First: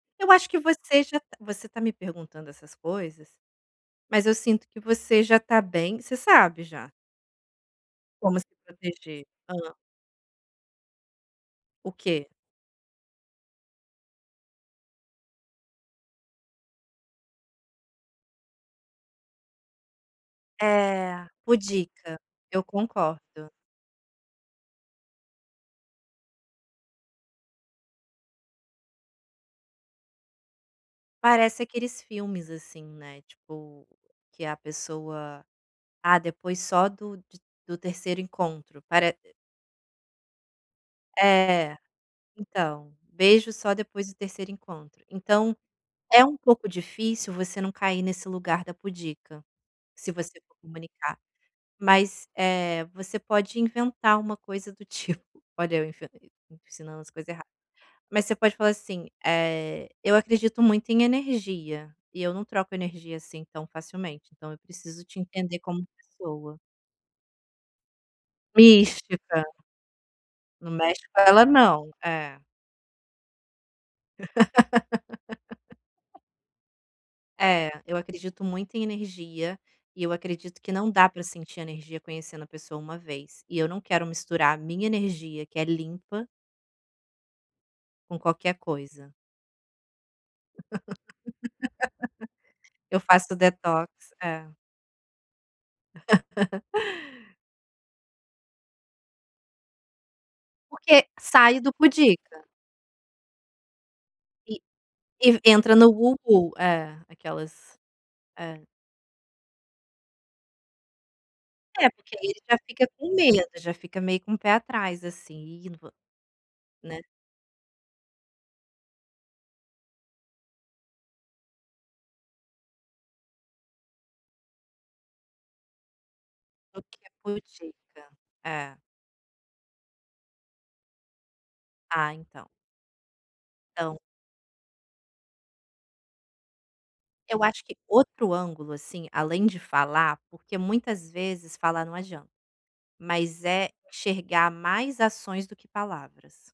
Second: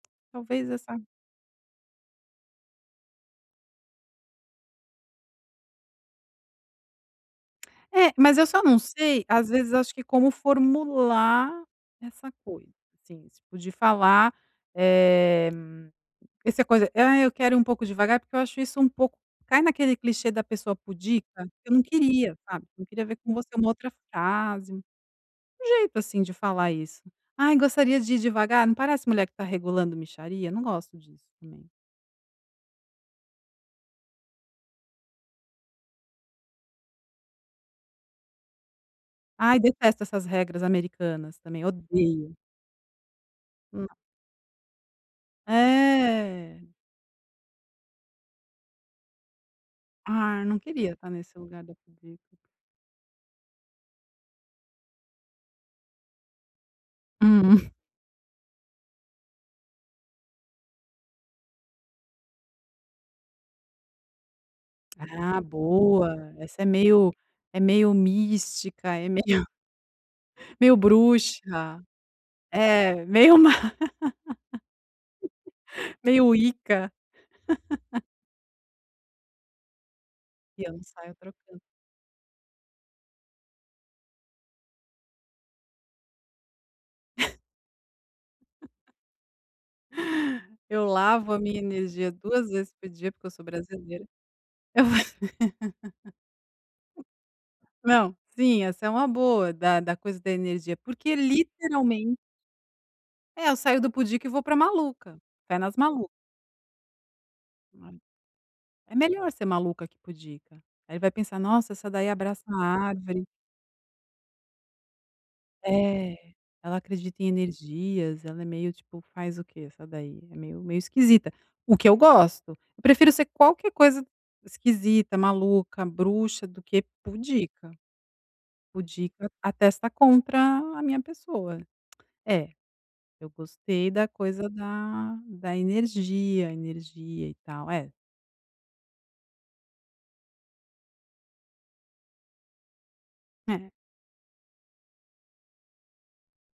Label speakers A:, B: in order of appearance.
A: Eu acho que
B: Talvez essa
A: você já tá você tá me perguntando essas coisas, mas eu sinto que você já tá bem, você sabe já
B: É, mas
A: como se
B: eu só não sei,
A: proteger.
B: às vezes
A: Hã.
B: acho que como formular
A: O quê?
B: essa coisa, assim, tipo de falar, eh, essa coisa: "Ah, eu quero ir um pouco devagar", porque eu acho isso um pouco cai naquele clichê da pessoa
A: É,
B: pudica. Eu não
A: pudica,
B: queria,
A: eu
B: sabe, eu queria ver com você
A: concordo.
B: uma outra frase, um jeito, assim, de falar isso. "Ai, gostaria de ir devagar", não parece mulher que tá regulando mixaria? Não gosto disso
A: Parece
B: também.
A: aqueles filmes, assim, né, tipo, que a pessoa: "Ah, depois só do de do 3º encontro", pare
B: Ai, detesto essas regras americanas também,
A: É.
B: odeio.
A: Então, "Beijo só
B: Hum.
A: depois do 3º encontro". Então, é um
B: É.
A: pouco difícil você não cair nesse lugar da pudica, se você
B: Ah,
A: for
B: não queria estar
A: comunicar.
B: nesse lugar da
A: Mas,
B: pudica.
A: eh, você pode inventar uma coisa do tip olha eu enfian ensinando as coisa errada.
B: Hum.
A: Mas você pode falar assim: "Eh, eu acredito muito em energia, e eu não troco energia, assim, tão facilmente, então eu preciso te
B: Ah,
A: entender como
B: boa,
A: pessoa".
B: essa é meio é meio mística, é meio
A: Mística. Não
B: meio
A: mexe com ela
B: bruxa.
A: não. É.
B: É, meio má. Meio wicca.
A: É, eu acredito muito em energia, e eu acredito
B: E eu
A: que
B: não
A: não dá
B: saio
A: pra sentir
B: trocando.
A: energia conhecendo a pessoa 1 vez, e eu não quero misturar a minha energia, que é limpa com qualquer coisa.
B: Eu lavo a minha energia 2 vezes por
A: Eu
B: dia, porque eu
A: faço o
B: sou
A: detox,
B: brasileira.
A: é.
B: Não, sim essa é uma boa, da da coisa da energia,
A: Porque
B: porque
A: sai do
B: literalmente
A: pudica.
B: É, eu saio do pudica e vou para
A: E
B: maluca.
A: e
B: Pé
A: entra
B: nas
A: no
B: maluca.
A: [unintelligible] é, aquelas
B: [unintelligible]
A: é.
B: É melhor ser maluca que pudica. Aí vai pensar: "Nossa, essa
A: É,
B: daí
A: porque aí ele
B: abraça
A: já fica com
B: árvore".
A: medo, já fica meio com um pé atrás, assim, e [unintelligible]
B: É. "Ela
A: né.
B: acredita em energias, ela é meio, tipo, faz o quê essa daí? É meio meio esquisita", o que eu gosto. Eu prefiro ser qualquer coisa esquisita, maluca, bruxa, do
A: Do
B: que
A: que
B: pudica.
A: pudica. É.
B: Pudica atesta contra a minha pessoa.
A: Ah, então.
B: É, eu gostei
A: Então.
B: da coisa da da energia, energia, e
A: Eu acho
B: tal,
A: que
B: é
A: outro ângulo, assim, além de falar, porque muitas vezes, falar não adianta. Mas é
B: É.
A: enxergar mais ações do que palavras.